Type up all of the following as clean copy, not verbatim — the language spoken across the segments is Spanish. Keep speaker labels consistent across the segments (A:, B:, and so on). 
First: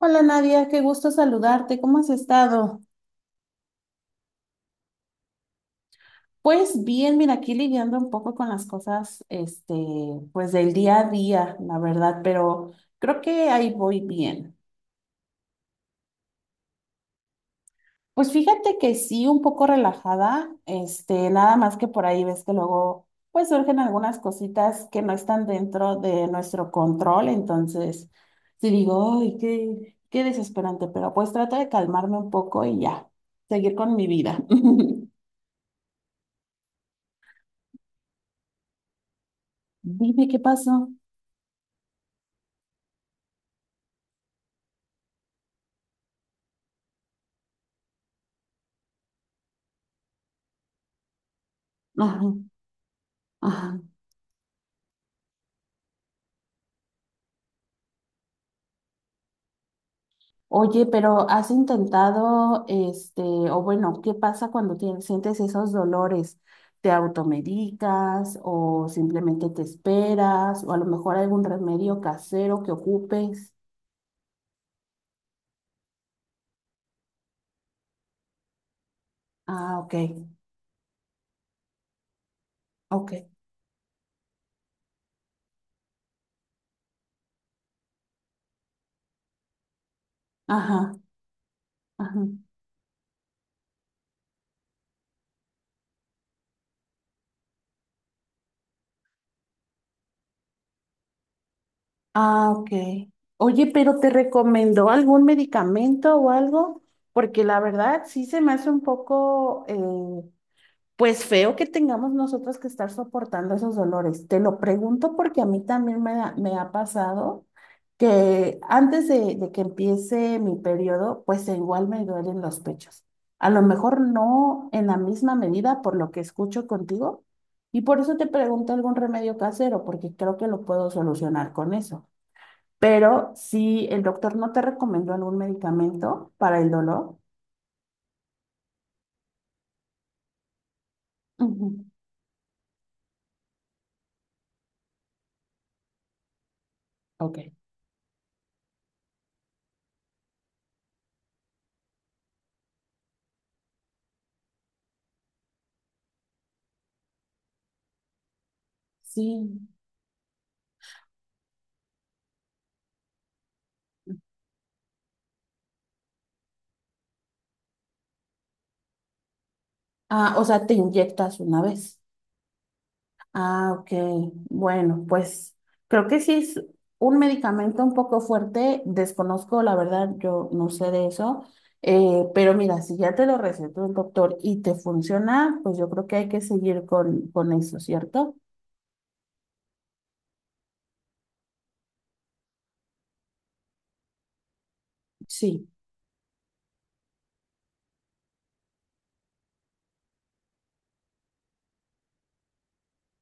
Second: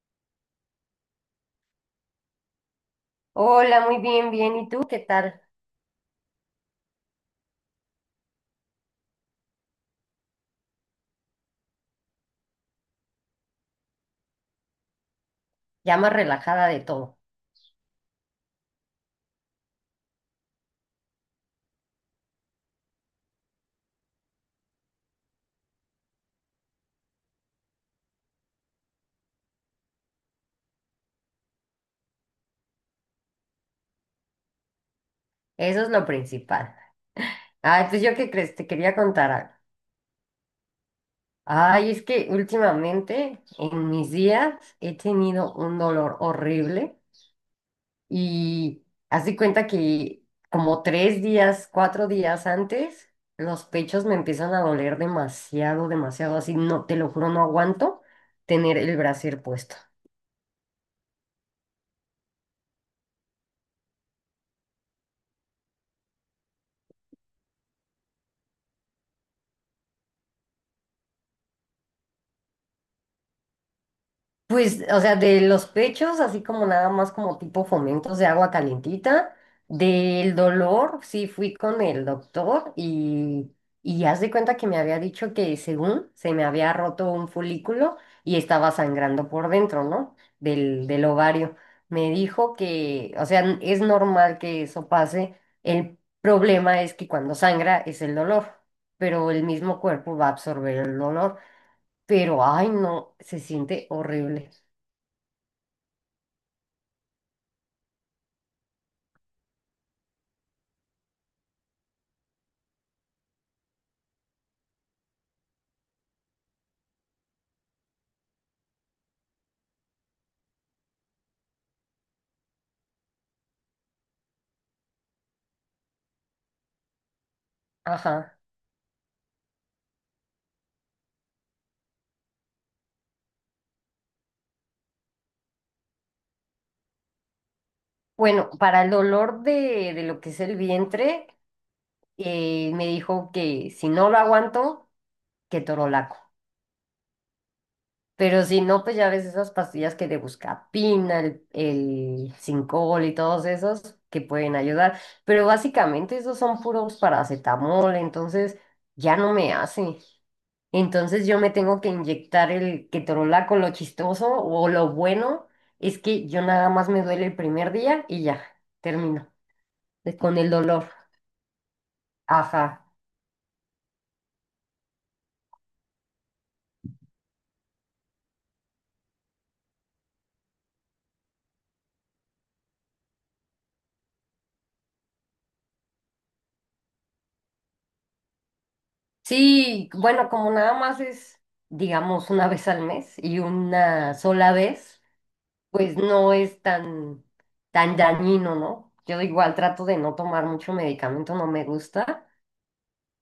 A: Hola Nadia, qué gusto saludarte. ¿Cómo has estado?
B: Hola, muy bien, bien. ¿Y tú qué tal?
A: Pues bien, mira, aquí lidiando un poco con las cosas, pues del día a día, la verdad, pero creo que ahí voy bien.
B: Ya más relajada de todo.
A: Pues fíjate que sí, un poco relajada, nada más que por ahí ves que luego, pues surgen algunas cositas que no están dentro de nuestro control, entonces sí digo, ay, qué desesperante, pero pues trato de calmarme un poco y ya, seguir con mi vida.
B: Eso es lo principal. Ay, pues yo qué crees, te quería contar algo.
A: Dime qué pasó.
B: Ay, es que últimamente en mis días he tenido un dolor horrible y haz de cuenta que como tres días, cuatro
A: Ajá,
B: días antes, los
A: ajá.
B: pechos me empiezan a doler demasiado, demasiado. Así no, te lo juro, no aguanto tener el brasier puesto.
A: Oye, pero has intentado, o bueno, ¿qué pasa cuando sientes esos dolores? ¿Te automedicas o simplemente te esperas? ¿O a lo mejor algún remedio casero que ocupes?
B: Pues, o sea, de los pechos, así como nada más como tipo fomentos de agua calientita,
A: Ah, ok,
B: del dolor, sí fui con el doctor
A: ok.
B: y haz de cuenta que me había dicho que según se me había roto un folículo y estaba sangrando por dentro, ¿no? Del,
A: Ajá,
B: del ovario. Me
A: ajá.
B: dijo que, o sea, es normal que eso pase. El problema es que cuando sangra es el dolor, pero el mismo cuerpo va a absorber el dolor. Pero,
A: Ah,
B: ay,
A: ok.
B: no, se
A: Oye,
B: siente
A: pero ¿te
B: horrible.
A: recomendó algún medicamento o algo? Porque la verdad sí se me hace un poco pues feo que tengamos nosotros que estar soportando esos dolores. Te lo pregunto porque a mí también me ha pasado que antes de que empiece mi periodo, pues igual me duelen los pechos. A lo mejor no en la misma medida por lo que escucho contigo y por eso te
B: Ajá.
A: pregunto algún remedio casero, porque creo que lo puedo solucionar con eso. Pero si el doctor no te recomendó algún medicamento para el dolor,
B: Bueno, para el dolor de lo que es el vientre,
A: ujú,
B: me dijo que si no lo aguanto, que torolaco.
A: ok,
B: Pero si no, pues ya ves esas pastillas que de buscapina, el Sincol y todos esos que pueden ayudar. Pero básicamente esos son puros paracetamol, entonces ya no me
A: sí.
B: hace. Entonces yo me tengo que inyectar el ketorolaco, lo chistoso o lo bueno es que yo nada más me duele el primer día y ya, termino
A: Ah,
B: con
A: o
B: el
A: sea, te
B: dolor.
A: inyectas una vez.
B: Ajá.
A: Ah, ok. Bueno, pues creo que sí es un medicamento un poco fuerte. Desconozco, la verdad, yo no sé de eso. Pero mira, si ya te lo recetó el doctor y te funciona, pues yo creo que hay que seguir con eso, ¿cierto?
B: Sí, bueno, como nada más es, digamos, una vez al mes y una sola vez,
A: Sí.
B: pues no es tan, tan dañino, ¿no? Yo igual trato de no tomar mucho medicamento, no me gusta,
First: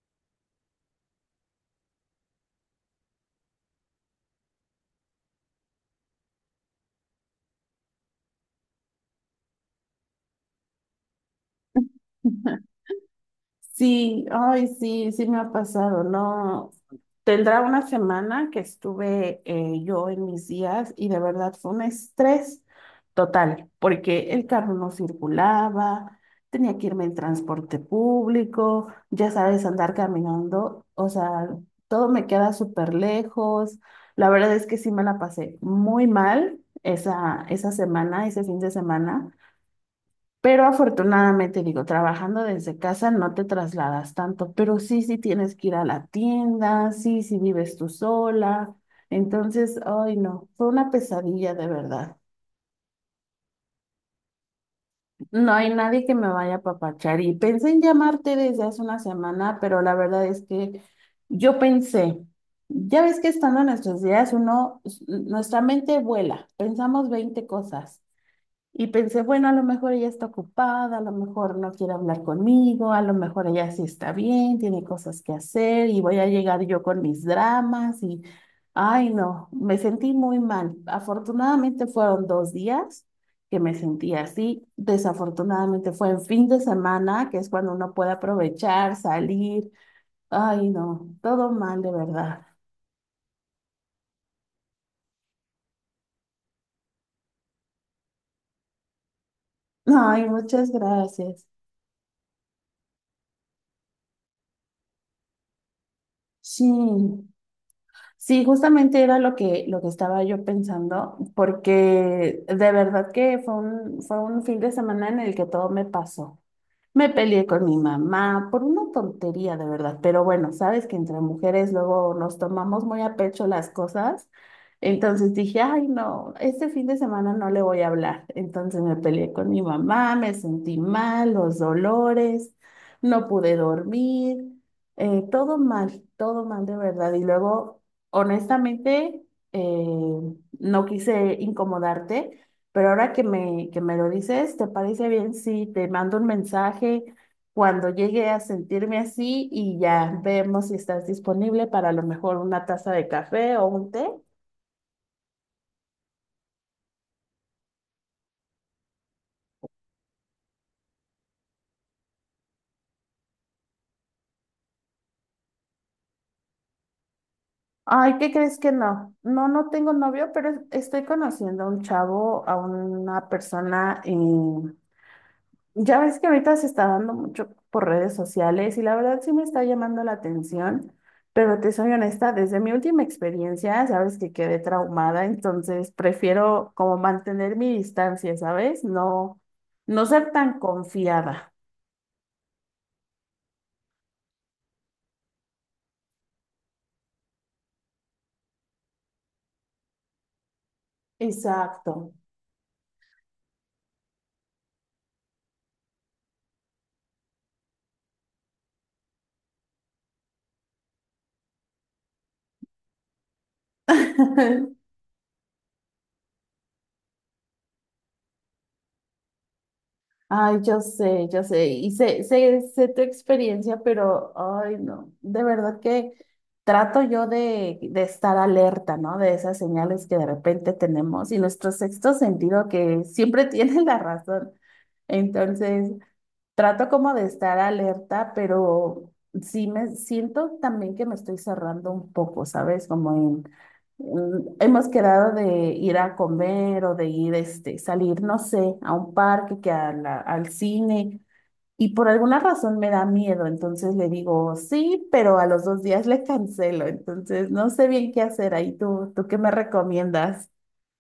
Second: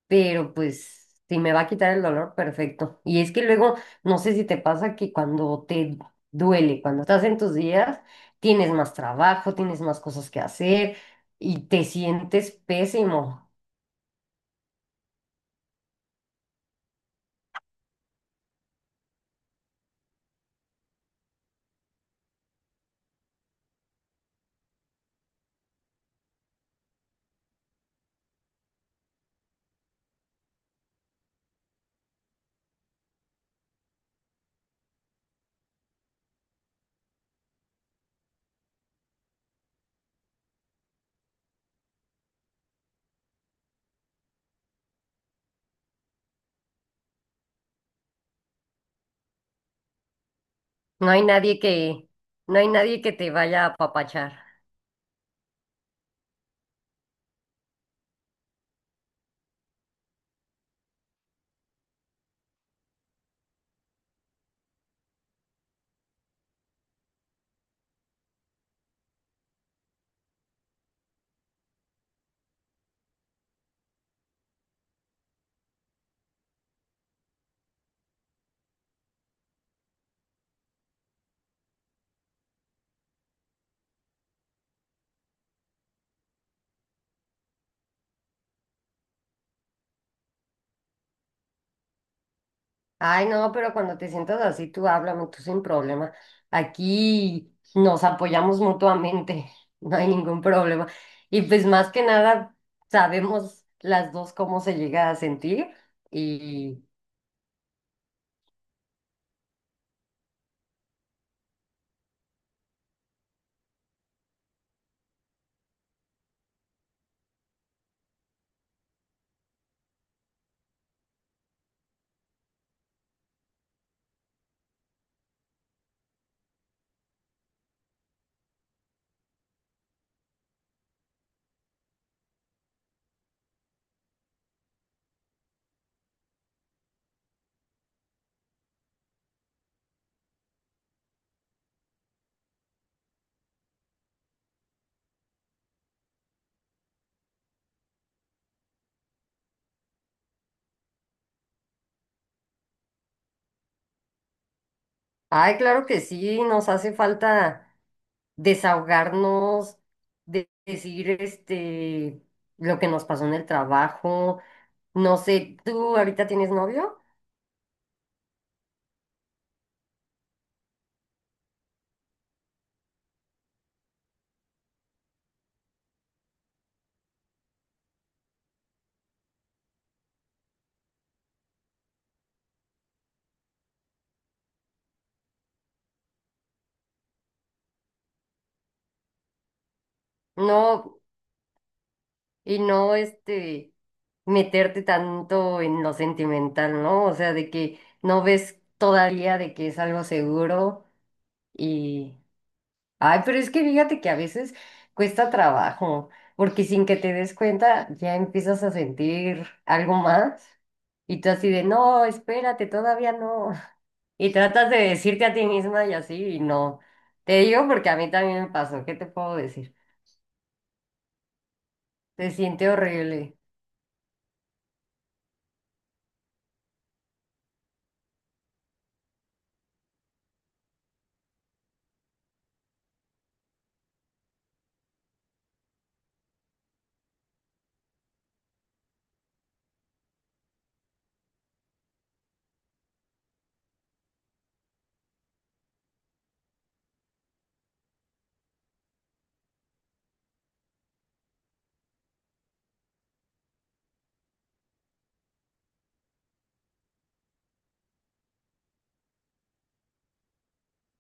B: pero pues si me va a quitar el dolor, perfecto. Y es que luego, no sé si te pasa que cuando te duele, cuando estás en tus días, tienes más trabajo, tienes más cosas que hacer y te sientes pésimo.
A: Sí, ay, sí, sí me ha pasado, ¿no? Tendrá una semana que estuve yo en mis días y de verdad fue un estrés total, porque el carro no circulaba, tenía que irme en transporte público, ya sabes, andar caminando, o sea, todo me queda súper lejos. La verdad es que sí me la pasé muy mal esa semana, ese fin de semana. Pero afortunadamente, digo, trabajando desde casa no te trasladas tanto, pero sí, sí tienes que ir a la tienda, sí, sí vives tú sola. Entonces, ay, no, fue una
B: No hay
A: pesadilla
B: nadie
A: de
B: que,
A: verdad.
B: no hay nadie que te vaya a apapachar.
A: No hay nadie que me vaya a papachar y pensé en llamarte desde hace una semana, pero la verdad es que yo pensé, ya ves que estando en nuestros días uno, nuestra mente vuela, pensamos 20 cosas. Y pensé, bueno, a lo mejor ella está ocupada, a lo mejor no quiere hablar conmigo, a lo mejor ella sí está bien, tiene cosas que hacer y voy a llegar yo con mis dramas y, ay, no, me sentí muy mal. Afortunadamente fueron 2 días que me sentí así. Desafortunadamente fue en fin de semana, que es cuando uno puede aprovechar, salir. Ay, no, todo mal de verdad.
B: Ay, no, pero cuando te sientas así, tú háblame, tú sin problema. Aquí nos apoyamos mutuamente, no hay
A: Ay,
B: ningún
A: muchas
B: problema. Y
A: gracias.
B: pues más que nada, sabemos las dos cómo se llega a sentir. Y,
A: Sí. Sí, justamente era lo que estaba yo pensando, porque de verdad que fue un fin de semana en el que todo me pasó. Me peleé con mi mamá por una tontería, de verdad. Pero bueno, sabes que entre mujeres luego nos tomamos muy a pecho las cosas. Entonces dije, ay, no, este fin de semana no le voy a hablar. Entonces me peleé con mi mamá, me sentí mal, los dolores, no pude dormir, todo mal de verdad. Y luego, honestamente, eh, no quise incomodarte. Pero ahora que me lo dices, ¿te parece bien si te mando un mensaje cuando llegue a sentirme así y ya vemos si estás disponible para a lo mejor una taza de café o un té?
B: ay, claro que sí, nos hace falta desahogarnos, decir este, lo que nos pasó en el trabajo. No sé, ¿tú ahorita tienes novio?
A: Ay, ¿qué crees que no? No, no tengo novio, pero estoy conociendo a un chavo, a una persona, ya ves que ahorita se está dando mucho por redes sociales y la verdad sí me está llamando la atención, pero te soy honesta, desde mi última experiencia, sabes que quedé traumada, entonces prefiero como mantener mi distancia, ¿sabes? No, no ser tan
B: No.
A: confiada.
B: Y no meterte tanto en lo sentimental, ¿no? O sea, de que no ves todavía de que es algo seguro
A: Exacto.
B: y ay, pero es que fíjate que a veces cuesta trabajo, porque sin que te des cuenta ya empiezas a sentir algo más y tú así de no, espérate, todavía no. Y tratas de decirte a ti misma y así y no. Te digo porque a mí también me pasó, ¿qué te puedo decir?
A: Ay, yo sé, y sé,
B: Se
A: sé,
B: siente
A: sé tu
B: horrible.
A: experiencia, pero, ay, no, de verdad que trato yo de estar alerta, ¿no? De esas señales que de repente tenemos y nuestro sexto sentido que siempre tiene la razón. Entonces, trato como de estar alerta, pero sí me siento también que me estoy cerrando un poco, ¿sabes? Como en, hemos quedado de ir a comer o de ir, salir, no sé, a un parque, que al cine, y por alguna razón me da miedo, entonces le digo sí, pero a los 2 días le cancelo, entonces no sé bien qué hacer ahí. ¿Tú qué me recomiendas?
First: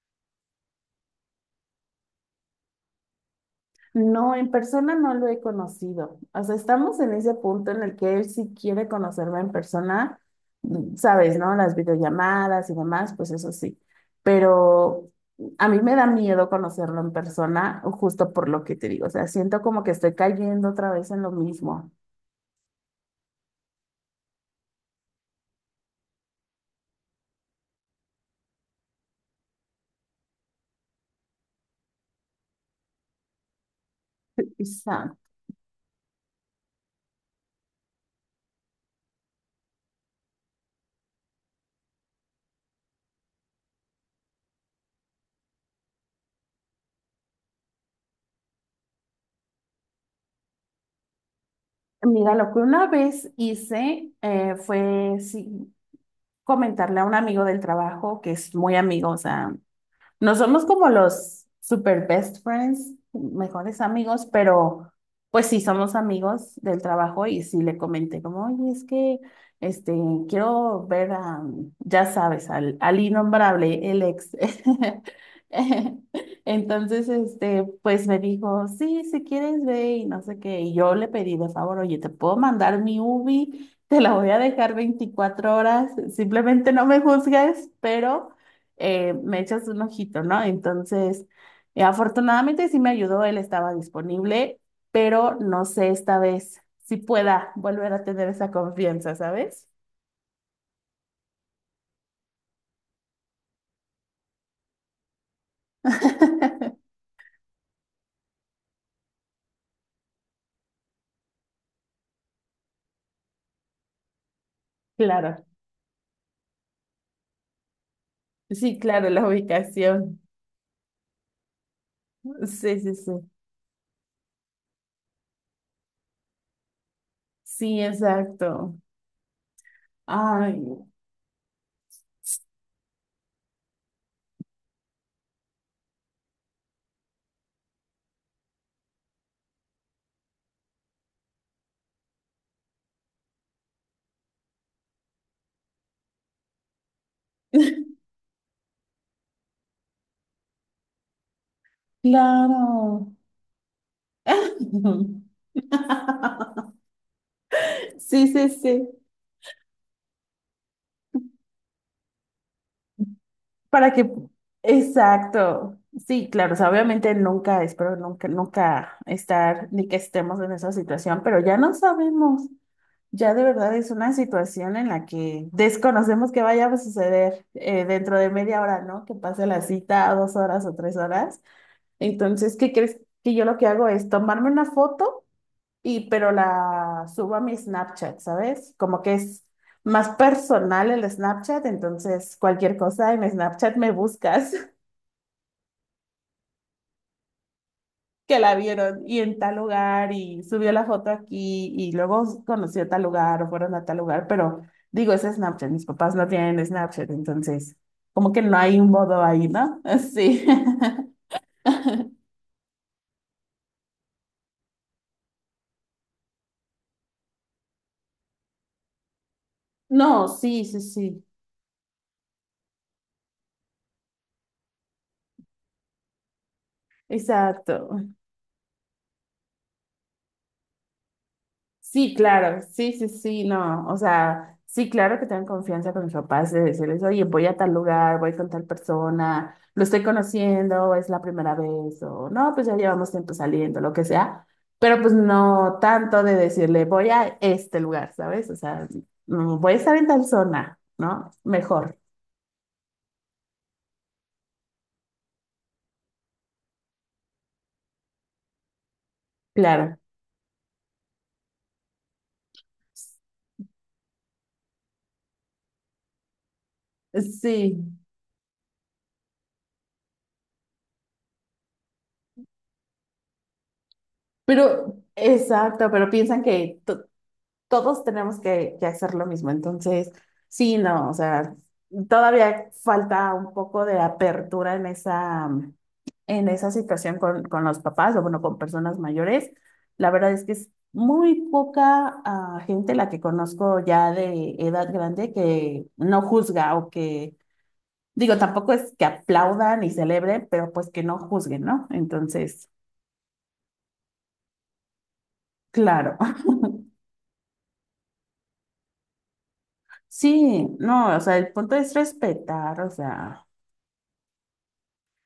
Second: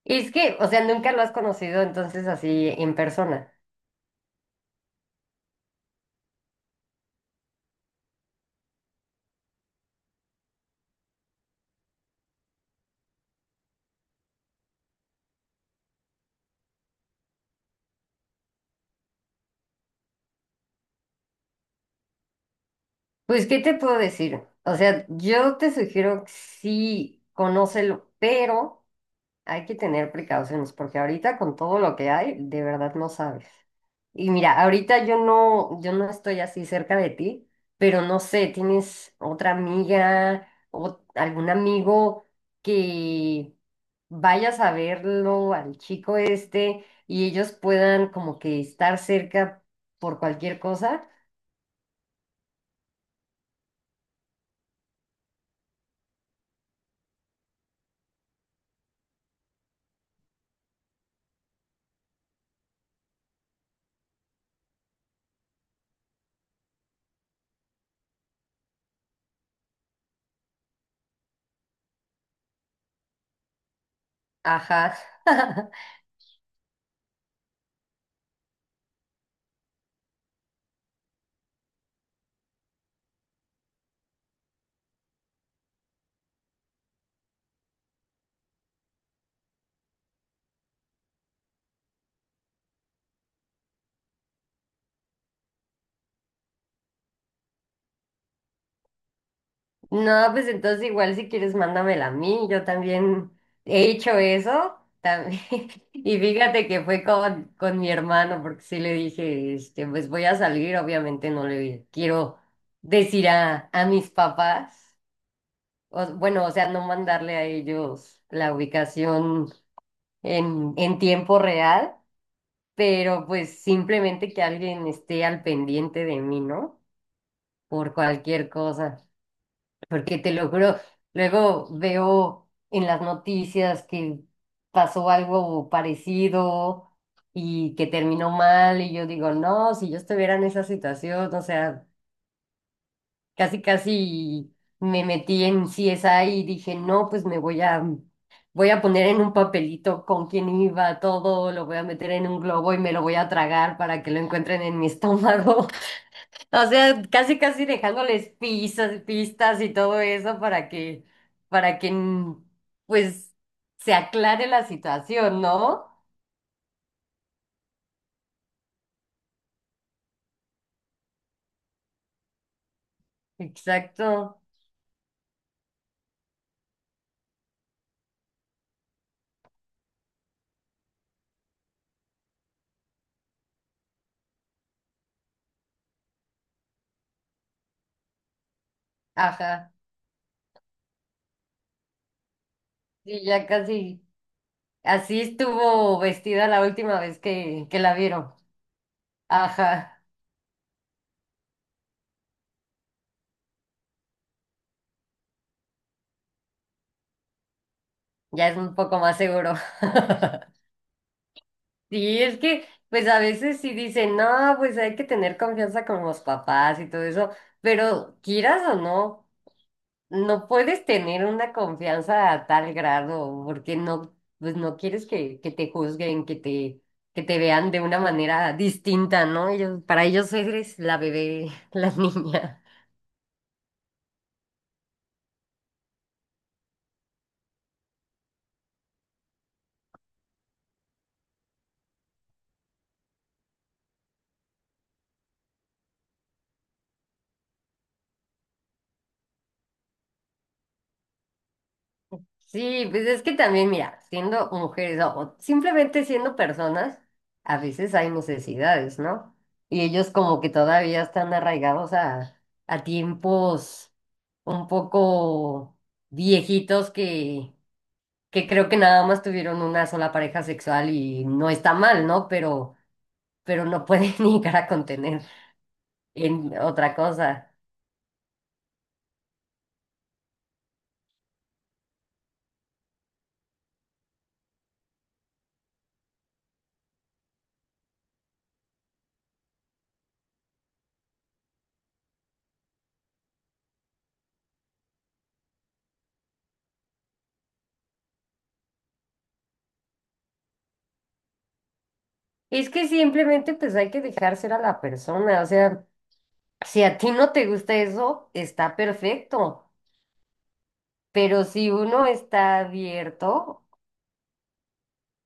B: Y es que, o sea, nunca lo has conocido entonces así en persona.
A: No, en persona no lo he conocido. O sea, estamos en ese punto en el que él sí quiere conocerme en persona, mm, sabes, ¿no? Las videollamadas y demás, pues eso sí. Pero a mí me da miedo conocerlo en persona, justo por lo que te digo. O sea, siento como que estoy cayendo otra vez en lo mismo.
B: Pues, ¿qué te puedo decir? O sea, yo te sugiero que sí, conócelo, pero hay que tener precauciones porque ahorita con todo lo que hay, de verdad no sabes. Y mira, ahorita
A: Exacto.
B: yo no estoy así cerca de ti, pero no sé, ¿tienes otra amiga o algún amigo que vayas a verlo al chico este y ellos puedan como que estar cerca por cualquier cosa?
A: Mira, lo que una vez hice fue sí, comentarle a un amigo del trabajo, que es muy amigo, o sea, no somos como los super best friends, mejores amigos, pero pues sí somos amigos del trabajo y sí le comenté como, oye, es que este, quiero ver a, ya sabes, al innombrable, el ex.
B: Ajá.
A: Entonces, pues me dijo, sí, si quieres ve y no sé qué. Y yo le pedí de favor, oye, ¿te puedo mandar mi Ubi? Te la voy a dejar 24 horas, simplemente no me juzgues, pero me echas un ojito, ¿no? Entonces, afortunadamente sí me ayudó, él estaba disponible, pero no sé esta vez si pueda volver a tener esa confianza, ¿sabes?
B: No, pues entonces igual si quieres mándamela a mí, yo también he hecho eso también. Y fíjate que fue con mi hermano, porque sí le dije, este, pues voy a salir, obviamente no le quiero decir a mis papás,
A: Claro,
B: o- bueno, o sea, no mandarle a ellos la
A: sí, claro, la
B: ubicación
A: ubicación.
B: en tiempo real,
A: Sí, sí, sí.
B: pero pues simplemente que alguien esté al pendiente de mí, ¿no?
A: Sí,
B: Por cualquier
A: exacto.
B: cosa. Porque te lo
A: Ay,
B: juro, luego veo en las noticias que pasó algo parecido y que terminó mal y yo digo, no, si yo estuviera en esa situación, o sea, casi casi me metí en CSI y dije, no, pues me voy a, voy a poner en un papelito con quién iba todo, lo voy a meter en un globo y me lo voy
A: claro.
B: a tragar para que lo encuentren en mi estómago. O sea, casi casi dejándoles
A: Sí, sí, sí.
B: pistas, pistas y todo eso para que, para que, pues,
A: Para
B: se
A: que,
B: aclare la situación,
A: exacto.
B: ¿no?
A: Sí, claro, o sea, obviamente nunca, espero nunca, nunca estar ni que estemos en esa situación, pero ya no sabemos. Ya de verdad es una
B: Exacto.
A: situación en la que desconocemos que vaya a suceder dentro de media hora, ¿no? Que pase la cita a 2 horas o 3 horas. Entonces, ¿qué crees que yo lo que hago es tomarme una foto y pero la subo a mi Snapchat, ¿sabes? Como que es
B: Ajá.
A: más personal el Snapchat, entonces cualquier cosa
B: Sí,
A: en
B: ya
A: Snapchat me
B: casi.
A: buscas.
B: Así estuvo vestida la última vez que la vieron.
A: Que la vieron y en tal
B: Ajá.
A: lugar y subió la foto aquí y luego conoció tal lugar o fueron a tal lugar, pero digo, es Snapchat, mis papás no tienen Snapchat, entonces como que
B: Ya
A: no
B: es un
A: hay un
B: poco más
A: modo ahí,
B: seguro.
A: ¿no? Sí.
B: Sí, es que, pues a veces sí dicen, no, pues hay que tener confianza con los papás y todo eso, pero quieras o no.
A: No,
B: No
A: sí, sí,
B: puedes
A: sí.
B: tener una confianza a tal grado, porque no, pues no quieres que te juzguen, que te vean
A: Exacto.
B: de una manera distinta, ¿no? Ellos, para ellos eres la bebé, la
A: Sí, claro,
B: niña.
A: sí, sí, sí, no, o sea, sí, claro que tengan confianza con mis papás de decirles, oye, voy a tal lugar, voy con tal persona, lo estoy conociendo, es la primera vez, o no, pues ya llevamos tiempo saliendo, lo que sea, pero pues no tanto de decirle, voy a este lugar, ¿sabes? O sea, mm, voy a estar en tal zona, ¿no? Mejor,
B: Sí, pues es que también, mira, siendo mujeres o simplemente siendo personas, a veces hay necesidades, ¿no? Y
A: claro,
B: ellos como que todavía están arraigados a tiempos un poco viejitos que
A: sí,
B: que creo que nada más tuvieron una sola pareja sexual y no está mal, ¿no? Pero no pueden llegar a
A: pero,
B: contener
A: exacto, pero piensan
B: en
A: que
B: otra cosa.
A: todos tenemos que hacer lo mismo. Entonces, sí, no, o sea, todavía falta un poco de apertura en esa situación con los papás o, bueno, con personas mayores. La verdad es que es muy poca gente la que conozco ya de edad grande que no juzga o que, digo, tampoco es que aplaudan y celebren, pero pues que no juzguen, ¿no? Entonces,
B: Es que simplemente pues hay que dejar ser a la persona, o sea,
A: claro,
B: si a ti no te gusta eso, está perfecto,
A: sí, no, o sea,
B: pero
A: el
B: si
A: punto es
B: uno está
A: respetar, o sea,
B: abierto.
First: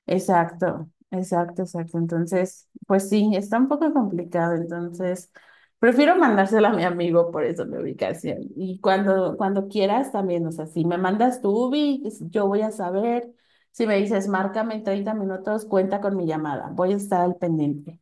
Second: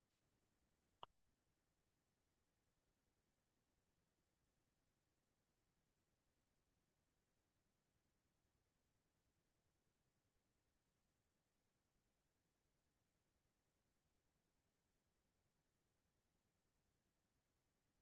A: exacto, exacto, exacto. Entonces, pues sí, está un poco complicado. Entonces, prefiero mandárselo a mi amigo por eso mi ubicación. Y cuando quieras también, o sea, si me mandas tu ubi, yo voy a saber. Si me dices, márcame en 30 minutos, cuenta con mi llamada. Voy a estar al pendiente.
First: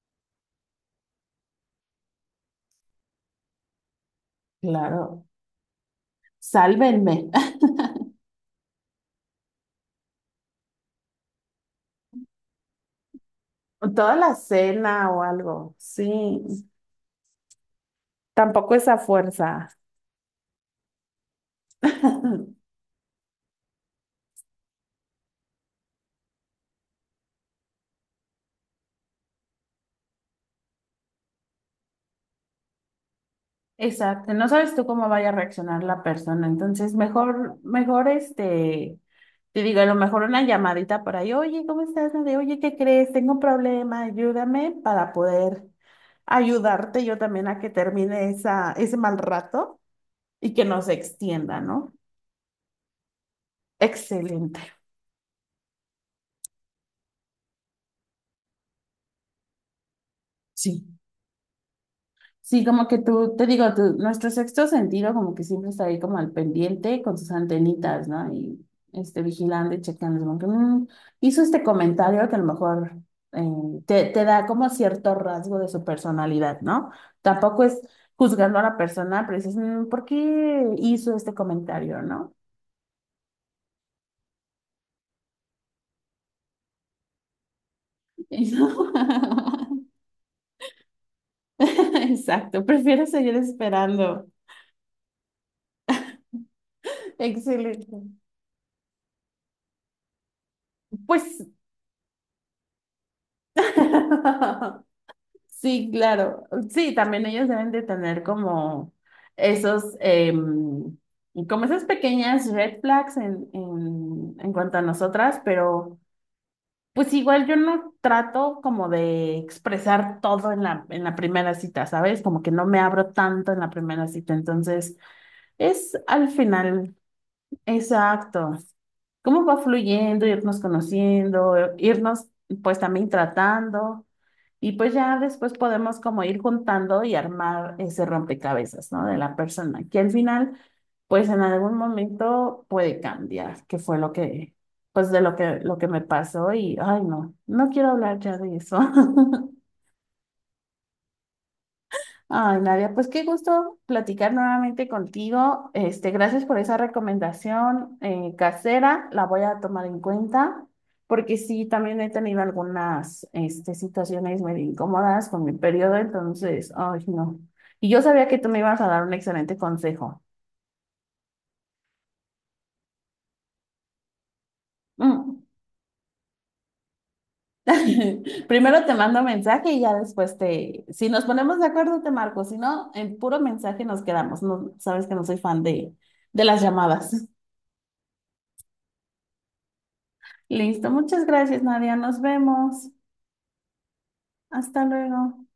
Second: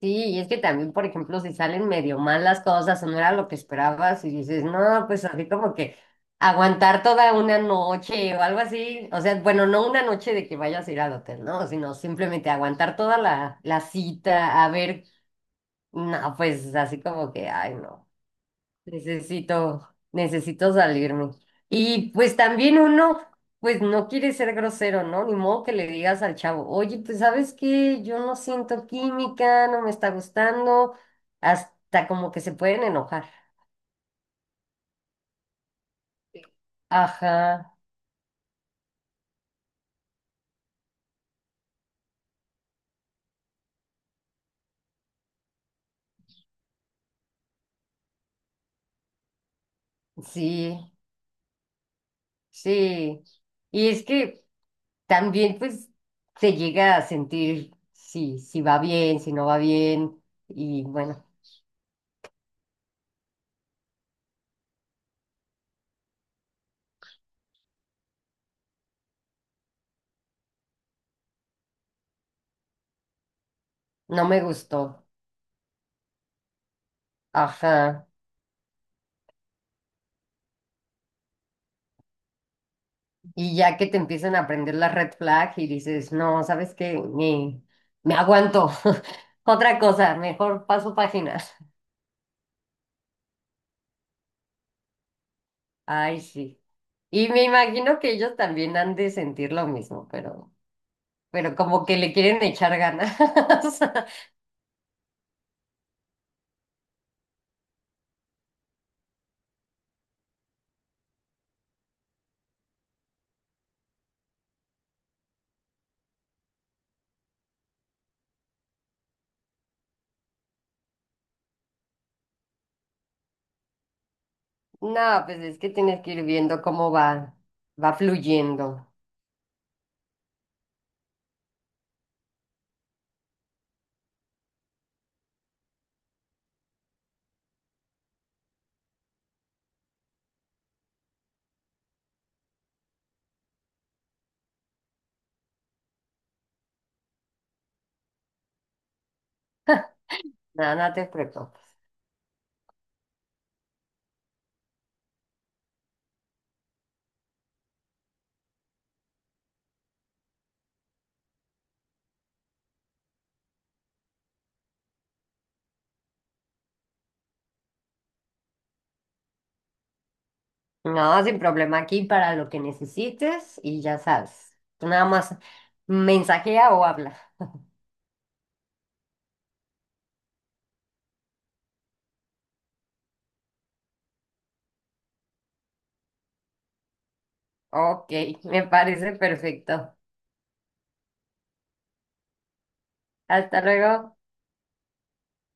B: Sí, y es que también, por ejemplo, si salen medio mal las cosas o no era lo que esperabas y dices, no,
A: Claro,
B: pues así como que aguantar
A: sálvenme.
B: toda una noche o algo así, o sea, bueno, no una noche de que vayas a ir al hotel, ¿no? Sino simplemente aguantar toda la, la
A: Toda la
B: cita, a ver,
A: cena o algo.
B: no,
A: Sí,
B: pues así como que, ay, no.
A: tampoco esa fuerza.
B: Necesito, necesito salirme. Y pues también uno, pues no quiere ser grosero, ¿no? Ni modo que le digas al chavo, oye, pues sabes qué, yo no siento química, no me está gustando, hasta como que se pueden enojar.
A: Exacto, no sabes tú cómo vaya a reaccionar la persona, entonces mejor,
B: Ajá,
A: mejor te digo, a lo mejor una llamadita por ahí, oye, ¿cómo estás? ¿No? De, oye, ¿qué crees? Tengo un problema, ayúdame para poder ayudarte yo también a que termine esa, ese mal rato y que
B: sí,
A: no se extienda, ¿no?
B: sí. Y es que
A: Excelente.
B: también pues se llega a sentir si, si va bien, si no va bien, y
A: Sí.
B: bueno,
A: Sí, como que tú, te digo, nuestro sexto sentido como que siempre está ahí como al pendiente con sus antenitas, ¿no? Y vigilando y checando, como que, "Mm, hizo este comentario que a lo mejor te
B: no me
A: da como
B: gustó.
A: cierto rasgo de su personalidad, ¿no? Tampoco es
B: Ajá.
A: juzgando a la persona, pero dices, "Mm, ¿por qué hizo este comentario?", ¿no?
B: Y ya que te empiezan a aprender la red flag y dices, no, ¿sabes qué? Me aguanto. Otra cosa, mejor paso páginas.
A: Exacto, prefiero seguir esperando.
B: Ay, sí. Y me imagino
A: Excelente.
B: que ellos también han de sentir lo mismo,
A: Pues...
B: pero como que le quieren echar ganas.
A: Sí, claro. Sí, también ellos deben de tener como esos, como esas pequeñas red flags en cuanto a nosotras, pero pues igual yo no trato como de expresar todo en la primera cita, ¿sabes? Como que no me abro tanto en la primera cita, entonces
B: No, pues es que
A: es
B: tienes que ir
A: al
B: viendo cómo
A: final.
B: va, va
A: Exacto.
B: fluyendo.
A: ¿Cómo va fluyendo, irnos conociendo, irnos pues también tratando? Y pues ya después podemos como ir juntando y armar ese rompecabezas, ¿no? De la persona, que al final, pues en algún momento puede cambiar, que fue lo que, pues de lo que me pasó y, ay, no, no quiero hablar ya de eso.
B: Nada, no te preocupes.
A: Ay, Nadia, pues qué gusto platicar nuevamente contigo. Gracias por esa recomendación casera, la voy a tomar en cuenta, porque sí, también he tenido algunas situaciones medio incómodas con mi periodo, entonces, ay, no. Y yo sabía que tú me ibas a dar un excelente consejo.
B: No, sin problema aquí para lo que necesites y ya sabes. Tú nada más
A: Mm.
B: mensajea o habla.
A: Primero te mando mensaje y ya después te, si nos ponemos de acuerdo, te marco, si no, en puro mensaje nos quedamos. No, sabes que no soy fan de las llamadas.
B: Ok, me parece perfecto.
A: Listo, muchas gracias, Nadia. Nos vemos.
B: Hasta luego.
A: Hasta luego.